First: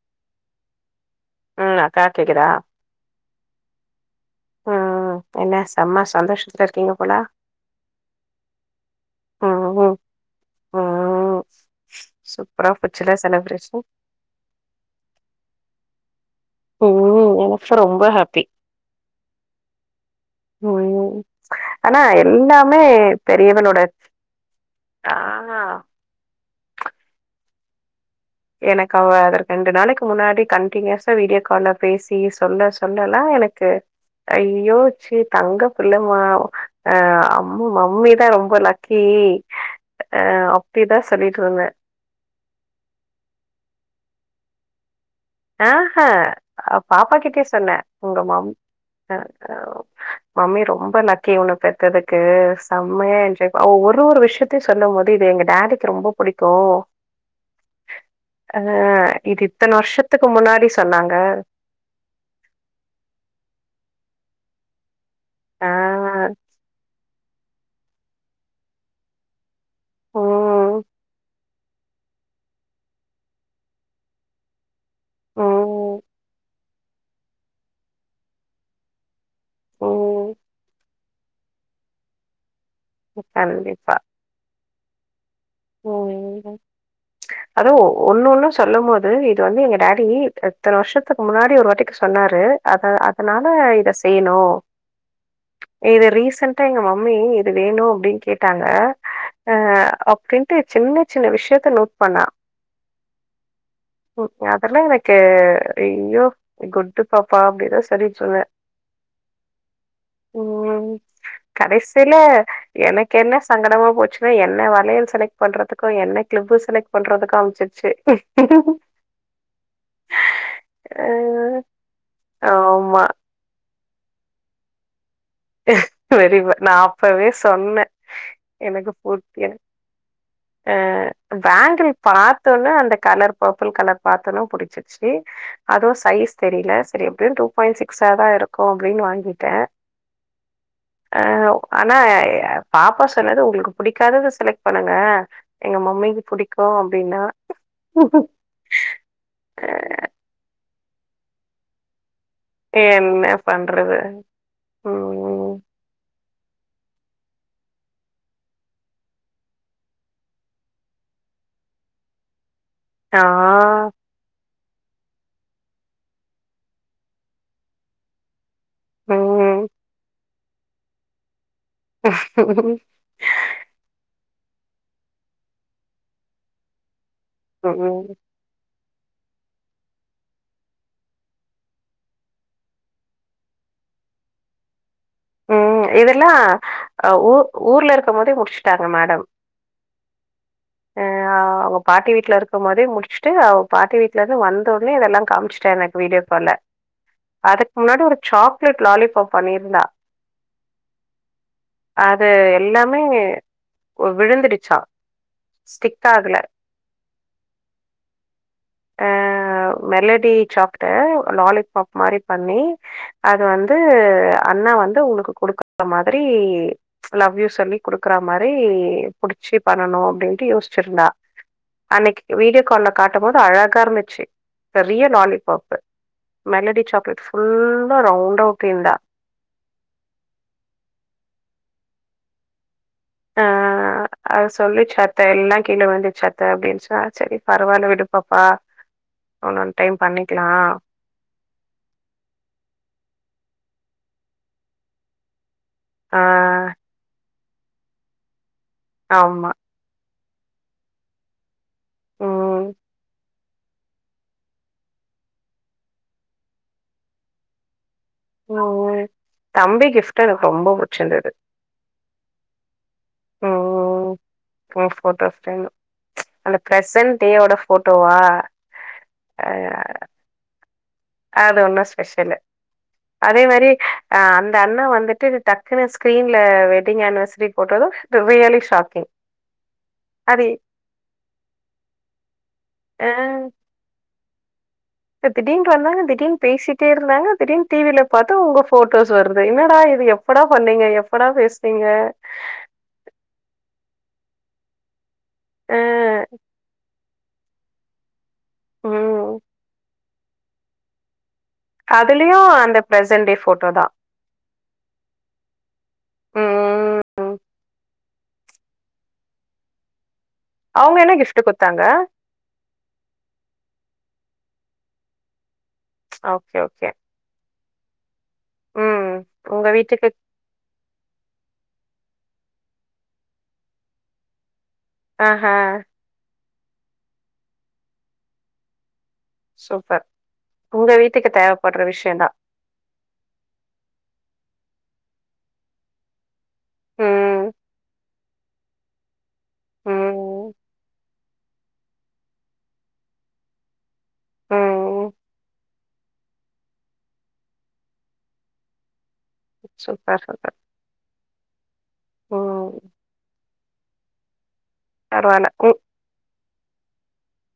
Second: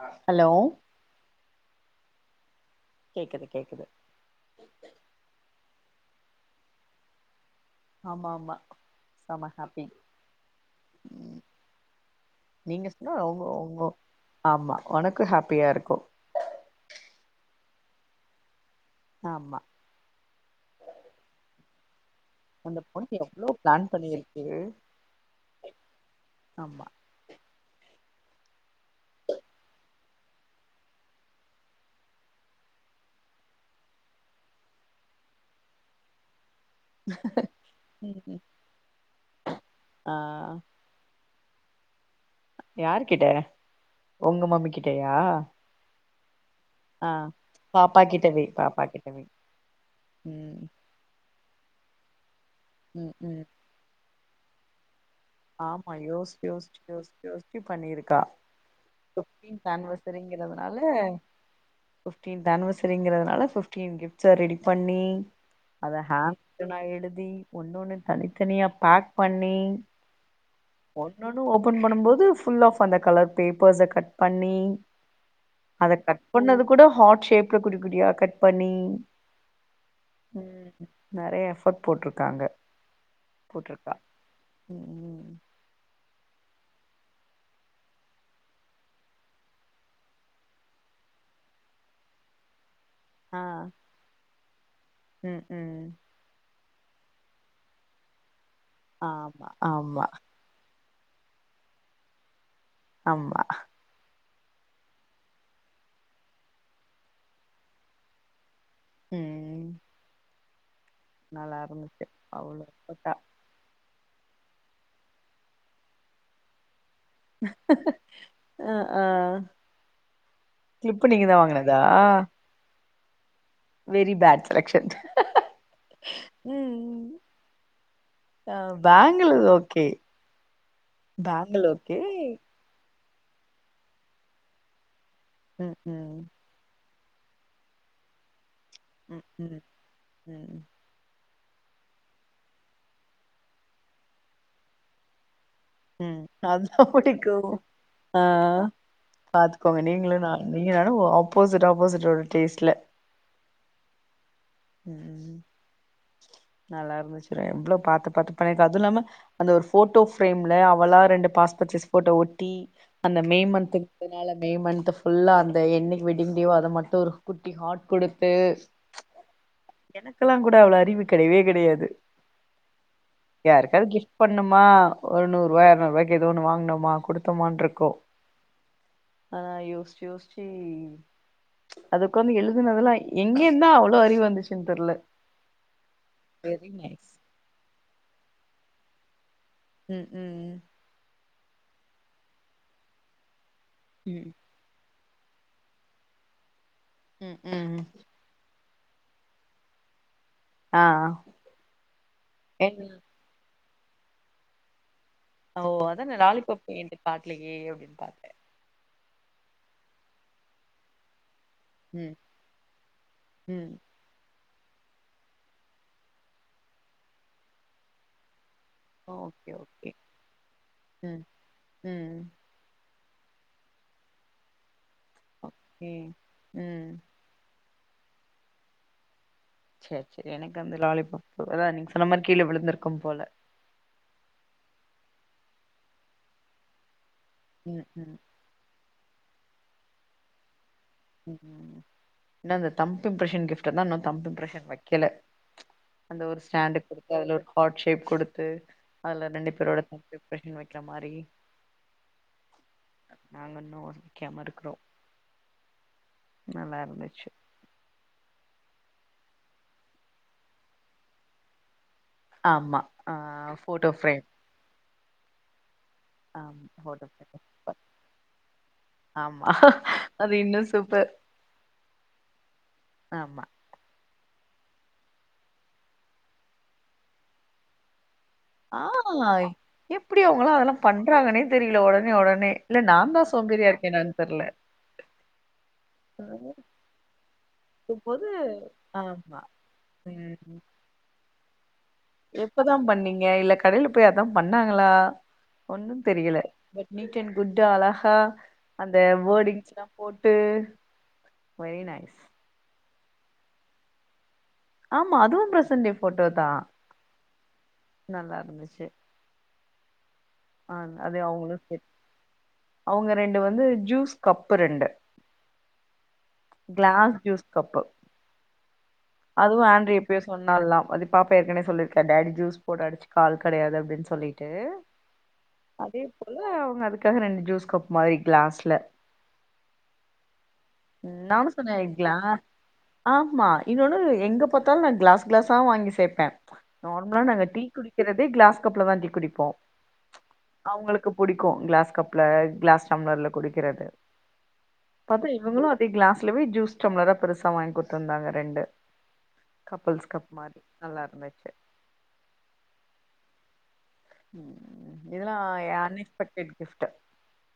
ஹ ஹலோ உம் காத் கேக்குதா கேக்குது கேக்குது செம்மா சந்தோஷத்துல இருக்கீங்க போல்லா ஆமா ஆமா ஆம ம் ஹாப்பி ம் ம் சூப்பரா நீங்க கூட போச்சுல ஒங்க ஒங்க செலப்ரேஷன் ஆமா உனக்கு ஹாப்பியா இருக்கும் செம்ப ஹாப்பி ஆமா உம் ஆனா எப் எல்லாமே அந்த பொண்ணு எவ்ளோ பெரியவளேட பிளான் பண்ணிருக்கு தா ஆமா எனக்கு அவ அதற்கு ரெண்டு நாளைக்கு முன்னாடி கண்டனியூஸா வீடியோ கால்ல பேசி சொல்ல சொல்லலா எனக்கு ஐயோ ச்சி தங்க பிள்ளமா அவ அஹ் அம்மு ம், மம்மிதான் ம். ரொம்ப லக்கி ஆ அஹ் அப்படிதான் சொல்லிட்டு தூங்க யாரு கிட்ட உங்க மம்மி கிட் ஆஹ்ஹ அவ ஆ பாப்பா கிட்டயே சொன்னேன் பாப்பா உங்க கிட்டவே மாம்ஹ பாப்பா கிட்டவே மம்மி ம் ரொம்ப நக்கி உண்ணு பெத்ததுக்கு கே ம் செம்மைய ம் இன்யூ ஒரு ஒரு விஷயத் ந்து சொல்லும் போது ஆமா யோசிச் யோசிச் யோசிச் யோசிச்சு பண்ணிருக்கா அ இது ஃபிப்டீன்ந்த் இத்தன வருஷத்துக்கு ஆனிவர்சரிங் முன்னாடி ங்கறதுனால சொன்னாங்க." ஃபிப்டீன்ந்த் ஆனிவர்சரிங்கிறதுனால ஃபிப்டீன் கிஃப்ட்ஸ ரெடி பண்ணி ஆ. அத ஹாம்ப் நா எழுதி ஒன்னொன்னு தனித்தனியா பேக் பண்ணி ம். ஒண்ணொன்னு ஓபன் பண்ணும்போது ஃபுல் ஆஃப் அந்த கலர் பேப்பர்ஸ கட் பண்ணி அத ம். கட் பண்ணது கூட ஹாட் ஷேப்ல குட்டி குட்டியா கட் பண்ணி ம். உம் நெறைய எஃபர்ட் போட்ருக்காங்க கண்டிப்பா உம் உம் ம்ஹ்ஹு அதும் ஒண்ணு ஒண்ணும் சொல்லும் போது இது வந்து எங்க டாடி எத்தன வருஷத்துக்கு முன்னாடி ஒரு வாட்டிக்கு சொன்னாரு அத அதனால இத செய்யணு உம் உம் ட்டா எங்க மம்மி இது வேணு அப்படின்னு கேட் ட்டாங்க ஆமா அஹ் ஆமா அப் அப்டின்ட்டு சின்ன சின்ன விஷயத்த நோட் பண்ணா ஆமா உம் அதெல்லா எனக்கு ஐயோ குட்டு பாப்பா அப்டினுதா சொல்லிட்ருந்தேன் உம் ம் கடைசில அவ்ளோ எஃபர்ட்டா எனக்கு என்ன சங்கடமா போச்சு ஆ என்ன வளையல்ஸ் செலக்ட் பண்றதுக்கு என்ன க்ளிப்பு செலக்ட் பண்றது காமிச்சிருச்சு அ ஆ கிளிப்பு நீங்க தா அஹ் வாங்குனதா ஆமா வெரி பேட் செலெக்ஷன் [unintelligible] நான் அப்பவே சொன்னே ஆ எனக்கு பேங்கிள் [unintelligible] ஓகே ஆஹ் பேங்கிள் பேங்களூர்க்கு பாத்தோன்னே அந்த கலர் பர்பிள் கலர் பாத்தோனே புடிச்சு ச்சு ம் அதுவு ம் சைஸ் தெரியல செரியா இதும் டூ பாயின்ட் சிக்ஸாதா இருக் க்கோகைன்னு ம் வாங்கிட்டே ம் ம் ஆஹ் ஆனா பாப்பா சொன்னது உங்களுக்கு பிடிக்காதது செலக்ட் பண்ணுங்க எங்க ம் மம்மிக்கு புடிக்கும் அததான் அப்டின்னா. புடிக்கும் ஆ ஆ அ பாத்துக்கோங்க நீங்களும் நானும் நீங்க ஓ ஆப்போசிட் ஆப்போசிட் ஒரு என்ன பண்றது ம் உஹம் நல்லா இருந்துச்சுல்ல எவ்ளோ பாத்து பாத்து பன்னிருக்கா அதுவு இல்லாம அந்த ஒரு போட்டோ பிரேம்ல அவளா ரெண்டு பாஸ்போட் சைஸ் போட்டோ ஒட்டி ஆ. அந்த மே மன்த்து [unintelligible] மே மந்த்து புல்லா அந்த எண்ணிக்கு வெட்டிங் டேவோ அத மட்டோ ஒரு குட்டி ஹார்ட் கொடுத்து ம். என்ன இப்பலா கூட அவ்ளோ லீவு கெடயவே கெட யாருக்காவது கிஃப்ட் [unintelligible] பண்ணுமா ஒரு நூறுபா இரநூறுபாய்க்கு ஏதோ ஒன்னு வாங்கினோமா கொடுத் டுமன்றுக்கோ ம். ஆ யோசிச்சு யோசிச்சு அதுக்கு வந்து எழுதுனதுெல்லா எங்கேயிந்தா அவ்ளோ அறிவு வந்துச்சுன்னு தெரியல உஹம் இதெல்லா அஹ்ஊ ஊர்ல இருக்கே போதே முடிச் [unintelligible] மேடம் உம் உம் ஆஹ் அவங்க பாட்டி வீட்ல இருக்கோ மோதே முச்சிட்டு அவ பாட்டி வீட்ல ம் இருந்து வந்த அப்பவே இதெல்லா காமிச்சுட்டே எனக்கு வீடியோக்கால்ல ம் அதுக்கு ம் முன்னாடி ஒரு சாப் கிலிக் லாலிபாப் பண்ணிருந்தா ஆ அது என் எல்லாமே ஓ விழுந்துடுச்சா ஓ அதான லலிப்பாப் என்ற அப்டி பாக்கலேயே அப்டினு பத்தே அஹ மெலடி சாக்கோ லாலிப்பாப் ம் மாரி பண்ணி அது ம் வந்து அண்ணா வந் இது உங்ளுக்கு கொடுக்குறா மாதிரி லவ் யூ சொல்லி கொடுக்குறா மாதி மத்த ப்படி ஓகே புடிச்சு ஓகே பண்ணனு அப்டிண்டு யோசிச்சிருந்தா ம் ம் அன்னிக்கு வீடியோ கால்ல காட்டம்போது அழகா இருந்துச்சு ரியல் லாலிபாப் ஓகே மெலடி ம் சாக்லேட் புல் ரவுண்டா ஒட்டிருந்த செரி செரி எனக்கு அந்த லாலிபாப்பு அதா நீங்க சொன்னா மாதிரி கீழே விழுந்துருக்கும் அம் போல ஆ அது சொல்லிச்சாத்த எல்லா கீலே வந்துச்சாத்த அப்டின்ச சரி ம் பரவால்ல ம் விடுப்பாப்பா இன்னொன் டைம் பண்ணிக்கலா ம் ம் இன்னா இந்த தம்ப் இப்ரெஷன் கிஃப்ட்டுதா இன்னு தம்ப் இம்ப்ரெஷன் வைக்கல ஆ அந்த ஒரு ஸ்டாண்டு குடுத்து அதுல இருக் ஹாட்ஷேப் கொடுத்து அதுல ஆமா. ரெண்டு பேரோட [unintelligible] ரேஷன் வைக்கிற மாரி உம் நாங்க இன்னு [unintelligible] இருக்குறோ நல்லா இருந்துச்சு ம் ம் தம்பி கிஃப்டு எனக்கு ரொம்ப புடிச்சிருந்தது ஆமா ஆ ம், ஃபோட்டோஃபிரேம் ம் ஃபோட்டோ ஃப்ரேம். அந்த ஆம் ப்ரெசன்ட் ஃபோட்டோஃபிரேம் டேவோட [unintelligible] ஃபோட்டோவா ஆமா அது இன்னு சூப்பர் அதொன்னா ஸ்பெஷலு அதே ஆமா மாரி அஹ் அந்த அண்ணா வந்துட்டு டக்குன்னு ஸ்க்ரீன்ல வெட்டிங் ஆனிவர்சரி போட்டதும் ரியலி ஷாக்கிங். ஆய் எப்டி அது அவங்கல்லா அதல்லா பண்றாங்கனே தெரியல உடனே உடனே இல்ல நான்தா சோம்பேறியா இருக்கேனான்னு தெர்ல த் திடீர்ன்ட்டு வந்தாங்க திடீர்னு பேசிட்டே இருந்தாங்க திடீர்னு டிவில இருக்கும்போது பாத்தா உங்க ஃபோட்டோஸ் ஆமா வருது என்னடா இது எப்படா ம் பண்ணீங்க எப்படா ஃபேஸ் எப்பதா பண்ணீங்க இல்ல கடையில போய் அதான் பண்ணாங்களா அ, ஒன்னும் தெரியல பட் [unintelligible] [unintelligible] அழகா அந்த ம். வோர்டிங்ஸ்லா போட்டு வெரி நைஸ் அதுலயு அந்த பிரசென்ட் டே ஃபோட்டோதா ஆமா அதுவு பிரசன்ட் டே ஃபோட்டோதா ம். நல்லா இருந்துச்சு ஆஹ் அவங்க என்ன அது கிஃப்ட் அவங்களுக்கு குடுத்தாங்க? அவங்க ரெண்டு வந்து ஜுஸ் கப்பு ரெண்டு okay okay glass juice cup ம். அதுவு உங்க ஆண்ட்ரி வீட்டுக்கு எப்பயோ சொன்னால்ல அது பாப்பா ஏற்கனவே சொல்லிருக் த டாடி ஜூஸ் போட அடிச்சுக்க ஆள் கிடயாது அப்டின்னு சொல்லிட்டு ஆஹ் ஹா இல்ல அவுங்க அதுக்காக ரெண்டு ஜூஸ் கப் மாரி கிளாஸ்ல சூபர் நானும் சொன்னேன் இலா ஆமா இன்னொன்னு எங்க பார்த்தாலும் நான் கிளாஸ் கிளாஸ்ஸா வாங்கி சேபேன் நார்மலா நாங்க ம், டீ குடிக்கிறத்தே கிளாஸ் கப்ல தா டீ குடிப்போம் ம், அவங்களுக்கு புடிக்கும் கிளாஸ் கப்ல கிளாஸ் டம்ளர்ல குடிக்கிறது ம். பத ங்களும் அதே கிளாஸ்லய ஜூஸ் சடம்ளரா பெருசா வாங்கி கொத்துருந்தாங்க ரெண்டு கபல்ஸ் சூப்பர், கப் சூப்பர். மாரி நல்லா இருந்துாச்சு ம். உம் இதெல்லாம் என் அன்எக்ஸ்பெட் ஹரேட் கிஃப்ட்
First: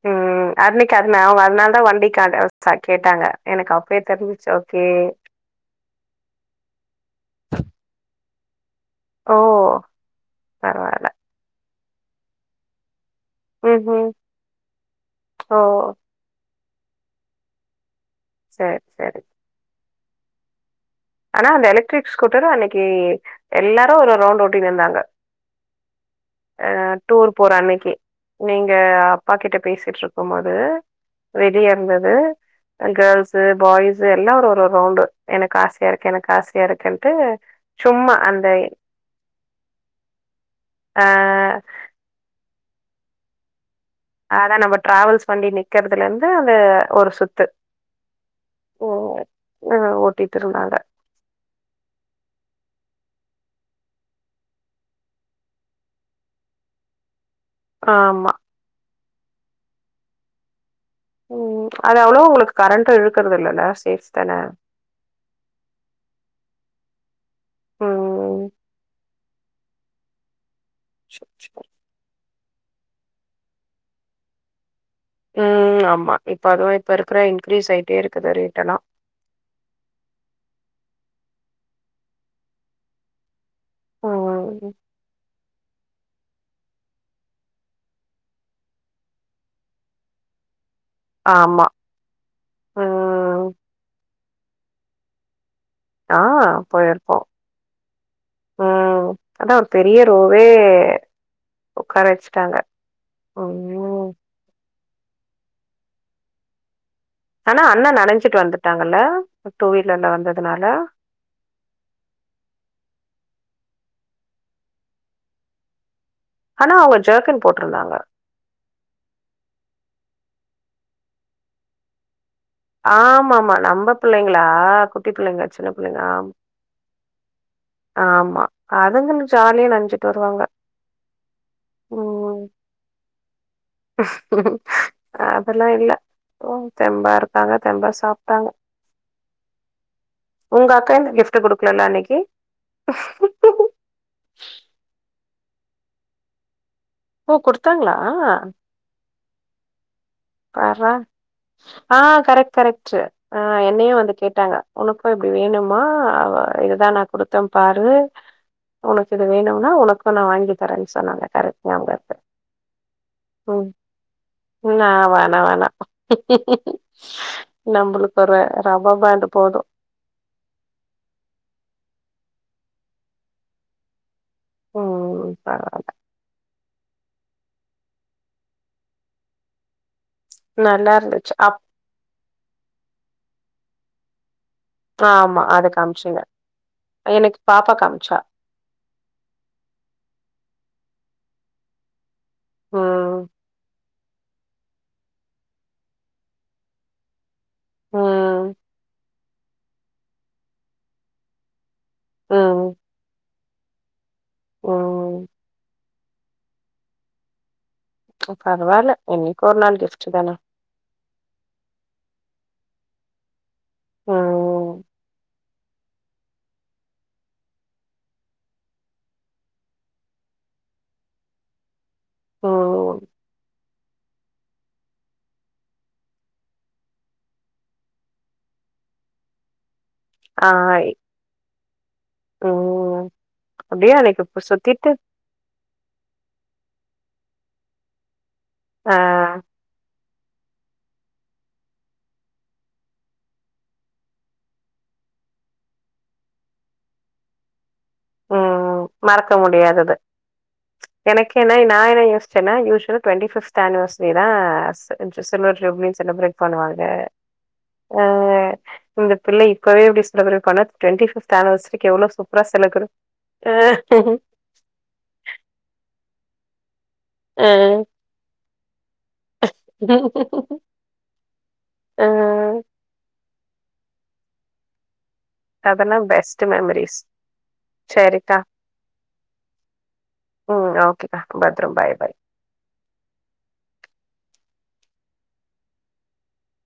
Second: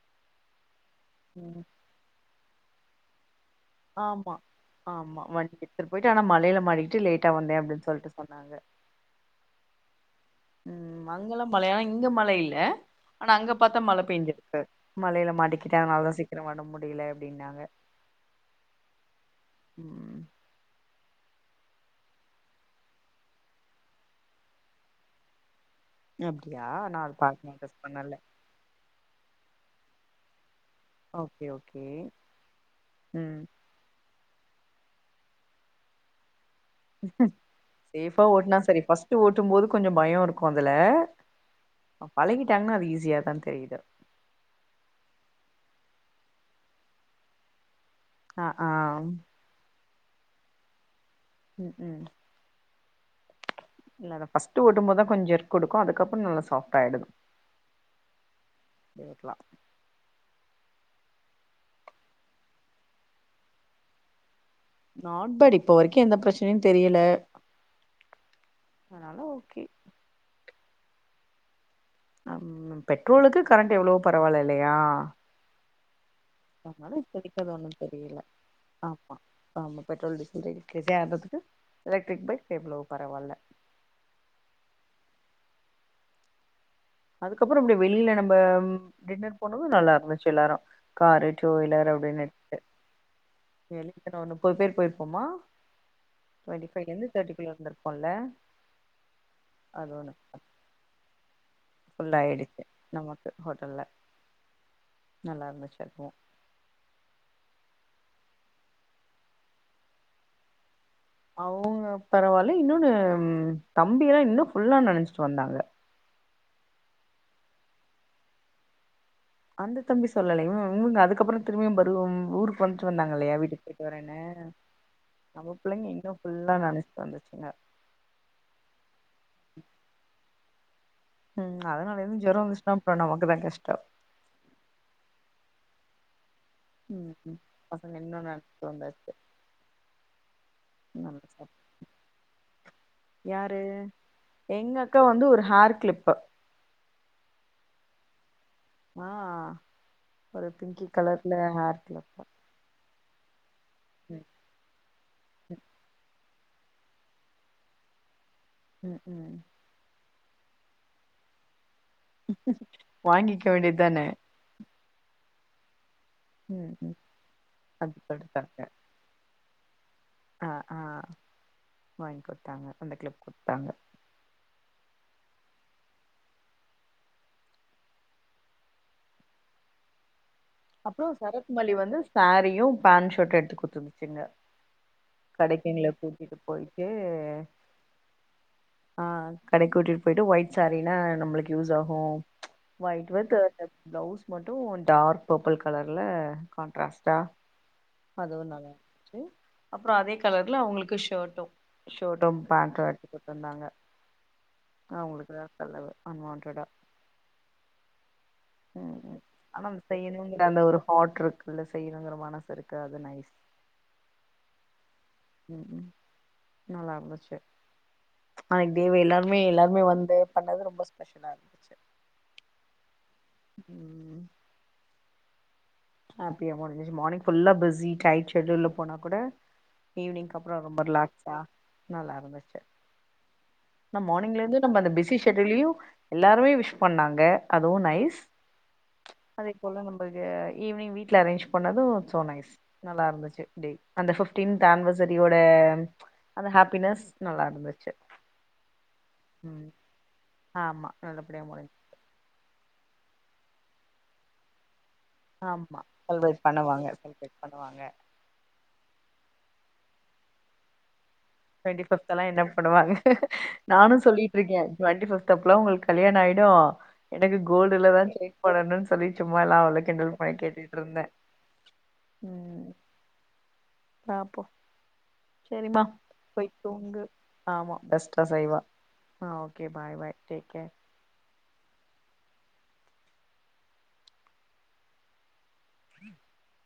உம் அன்னைக்கு அன அவன் அதனால தான் வண்டி கா சா கேட்டாங்க எனக்கு அப்பயே ஆமா தெரிஞ்சுச்சு. ஓகே. ஆமா வண்டி எடுத்துட்டு போயிட்டு ஆனா மலையில மாடிக்கிட்டு லேட்டா வந்தேன் அப்படின்னு சொல்லிட்டு சொன்னாங்க ஓ உம் பரவால்ல. மங்கல மழையானம் எங்க மலையில்ல ஆனா அங்க பாரத்தா மல ம்ஹ்ம். பெயஞ்சிருக்கு மலையில ஓ! மாட்டிக்கிட்டே அதனால தான் சீக்கிரம் வர முடி முடியல அப்படின்னாங்க சரி சரி உம் ஆனா அந்த எலக்ட்ரிக் ஸ்கூட்டரு அன்னைக்கு எல்லாரும் ஒரு ரவுண்ட் ஓட்டனு இருந்தாங்க அப்டியா அஹ் நா அது டூர் பாத்து போற நோட்டீஸ் அன்னைக்கு பண்ணல நீங்க பாக்கிட்ட பேசிட்டு இருக்கும் போது ஓகே வெளியா ஓகே இருந்தது கேர்ள்ஸ்ு ம் பாய்ஸ் எல்லா ஒரு ரவுண்டு எனக்கு ஆச சரிக்கு எனக்கு காசு சேஃபா ஓட்டுனா சரி பஸ்ட்ட் ஓட்டும் போது கொஞ்சம் பயம் இருக்கும் அதுல அ பழகிட்டு ட்டாங்கன்னா அது ஈஸியா தான் தெரியுது அதான் நம்ம டிராவல்ஸ் வண்டி நிக்கறதுல இருந்து அந்த ஒரு சுத்து அஹ் ஆஹ் கட்டிட்டு இருந்தாங்க உம் உம் இல்ல அத ஃபர்ஸ்ட் ஓட்டும் போதான் கொஞ்சம் எருு கொடுக்கும் அதுக்கப்புறம் நல்லா சாஃப்ட் ஆயிடுது ஆமா இருக்கலாம் உஹம் அது எ்வளோ உங்களுக்கு கரண்ட்ட இழுக்கறது இல்லல்ல சேஃப தானே நாட்பரி இப்ப வரைக்கும் எந்த பிரச்சனையும் தெரியல ம். ஆனால கே சோ சோ பெட்ரோலுக்கு கரண்ட் எவ்வளோ பரவாயில்ல இல்லையா ம். ஆமா. இப்ப அதுவும் இப்ப ஆனால இருக்கிற போத்திக்கு இன்க்ரீஸ் ஒண்ணும் ஆயிட்டே தெரியல இருக்குது ரேட் எல்லாம். ஆமா ஆமா பெட்ரோல் டீசல் இருக்கு அததுக்கு எலக்ட்ரிக் பைக் எவ்வளவு பரவாயில்ல ஹ அதுக்கப்புறம் இப்படியே வெளில நம்ம டின்னர் போனதும் நல்லா இருந்துச்சு எல்லாரும் காரு டூ ஆமா. வீலர் அப்படின்னு ம். இட்டு முப்பது பேர் போயிருப்போமா ஆஹ் டுவெண்ட்டி ஃபைவ்ல இருந்து போயிருப்போம் தேர்ட்டிக்குள்ள இருந்திருப்போம்ல உஹம் அதான் ஒரு அது பெரிய ஒன்னு ரோவே உட்கார ஃபுல் வச்சுட்டாங்க ஆயிடுச்சு நமக்கு ஹோட்டல்ல ஓம் நல்லா இருந்துச்சு அதுவும் ஆனா அண்ண நனைஞ்சிட்டு வந்துட்டாங்கல்ல டூ வீ்லர்ல வந்ததுனால அவங்க பரவாயில்ல இன்னொன்னு தம்பி எல்லாம் இன்னும் புஃபுல்லா நினைச்சிட்டு வந்தாங்க ஆனா அவங்க ஜக்கன் போட்டிருந்தாங்க அந்த தம்பி சொல்லலைங்க யும் அதுக்கப்புறம் யும் திரும்பியும்ரும் ஊருக்கு ச்சு வந்தாங்க இல்லையா ஆமாமா. வீட்டுக்கு நம்ம போயிட்டுவரேன்னு பிள்ளைங்களா? குட்டி நம்ம சின்ன பிள்ளைங்க இன்னும் ஆமா. புல்லா நினைச்சிட்டு வந்துச்சு என் ஆமா அதுங்கன்னு ஜாலியா நினசிட்டு வருவாங்க உஹம் அதனால இருந்து ம். ஜரம் வந்துச்சுன்னா அப்புறம் நமக்குதான் கஷ்டம் ஓ தெம்பா இருக்காங்க தெம்பா இன்னு சாப்பிட்டாங்க நெனச்சிட்டு வந்தாச்சு உங்க அக்கா இந்த கிஃப்ட்ட் குடுக்கலல அன்னைக்கு யாரு எங்க அக்கா வந்து ஒரு ஹேர் கிளிப்பு ஓ குடுத்தாங்களா ஆ ஒரு பிங்கி பறா கலர்ல ஹேர் ஆஹ் கிளிப்பு கரெக்ட் கரெக்ட் ஆஹ் என்னையும் வந்து ம் கேட்டாங்க உனக்கும் இப்படி வேணுமா இதுதான் நான் கொடுத்தன் பாரு ம் உனக்கு ம் இது ம் வேணும்னா உனக்கு நான் வாங்கி தரேன்னு சொன்னாங்க கரெக்ட் ஞாப [inaudible] வாங்கிக்க வேண்டியது தானே ந வோன வோனா ம் ம் அது நம்மளுக்கு ஒரு ரப்பர் பாண்டு போதும் அஹ் ஆஹ் வாங்கி கொடுத்தாங்க அந்த கிளிப் கொடுத்தாங்க ம் பரவால்ல நல்லா அப்றோ இருந்துச்சு அப் சரத்மல்லி வந்து சாரீயு பேண்ட் ஷர்ட்டு எடுத்து குடுத்துருந்துது சின்ன ஆமா அது கடைக்கு எங்கள காமிச்சீங்க கூட்டிட்டு போயிட்டு எனக்கு பாப்பா காமிச்சா. ஆஹ் கடைக்கு கூட்டிட்டு போயிட்டு ஒயிட் சாரீ என்ன நம்மளுக்கு யூஸ் ஆகு ஒயிட் ம், [unintelligible] பிளவுஸ் மட்டும் டார்க் பர்பிள் கலர்ல கான்ட்ராஸ்ட்டா அதுவு ம், நல்லா ரி அப்றோ அதே கலர்ல அவங்களுக்கு ஷர்ட்டும் ஷர்ட்டும் ம், பேன்ட்டும் எடுத்து குடுத் சொன்னாங்க ம். அவங்களுக்குதா செலவு அன்வாண்டடா ஓ பரவால்ல என்னைக்கோ ஒரு நாள் கிஃப்ட் தான ஹார்ட் இருக்கு இல்ல செய்யணுங்கற மனசு இருக்கு அது நைஸ் ம் ம் ம் நல்லா இருந்துச்சு ஆ டேவே எல்லாருமே எல்லாருமே வந்து பண்ணது ரொம்ப ஸ்பெஷலா இருந்துச்சு ம் உம் அப்பயே முடிஞ்சிச்சு மார்னிங் ஃபுல்லா பிஸி டைட் ஷெட்யூல்ல போனா கூட ஈவி்னிங்க்கு ஆ அப்றோ ரொம்ப ரிலாக்ஸா நல்லா இருந்துச்சு ம். அப்டியே னா அன்னைக்கு பு மார்னிங்ல இருந்து நம்ம சுத்திட்டு அந்த பிஸி ஷெட்யூலயு எல்லாருமே விஷ் பண்ணாங்க அதுவும் நைஸ் ஆ அதே போல நம்பளுக்கு ஈவி்னிங் வீட்ல அரேஞ்ச் பண்ணதும் சோ நைஸ் நல்லா இருந்துச்சு டே அந்த ஃப்ஃப்டீன்த் ஆனவர்சரியோட அந்த ஹாப்பினஸ் நல்லா இருந்துச்சு உம் மறக்க ம் முடியாதது ஆமா எனக்கு நல்லபடியா என்ன முடிஞ்சு நா என்ன யோசிச்சேன்னா usual twenty fifth ஆனிவர்சரிதா [unintelligible] and similar ஆமா ட்ரபளிங்ஸ இன்ன பிரேக் செலிப்ரேட் பண்ணுவாங்க செலிப்ரேட் பண்ணுவாங்க ஆ இந்த பிள்ளை ப்பவே அப்டி செலப்ரேட் பண்ணா டுவெண்டி ஃபிஃப்த் [unintelligible] வசதிக்கி எவ்ளோ சூப்பரா [unintelligible] நானும் செலப்ரேட் சொல்லிட்ருக்கே டுவெண்டி ஃபிஃப்த் அப்பலா உங்களுக்கு கல்யாண ஆயிடு எனக்கு ஆ. கோல்டுலதா செயின் போடணுன்னு சொல்லி சும்மா எல்லாம் அவள கிண்டல் பண்ணி கேட்டுட்டு இருந்தே ஆ. உம் பாப்போ சரிமா அதெல்லாம் பெஸ்ட் மெமரீஸ். போய்தூங்கு ஆமா பெஸ்டா சரிக்கா. செய்வா ஆஹ் okay bye bye take care ம். ஓகேக்கா. பத்திரம். பாய், பாய். [inaudible]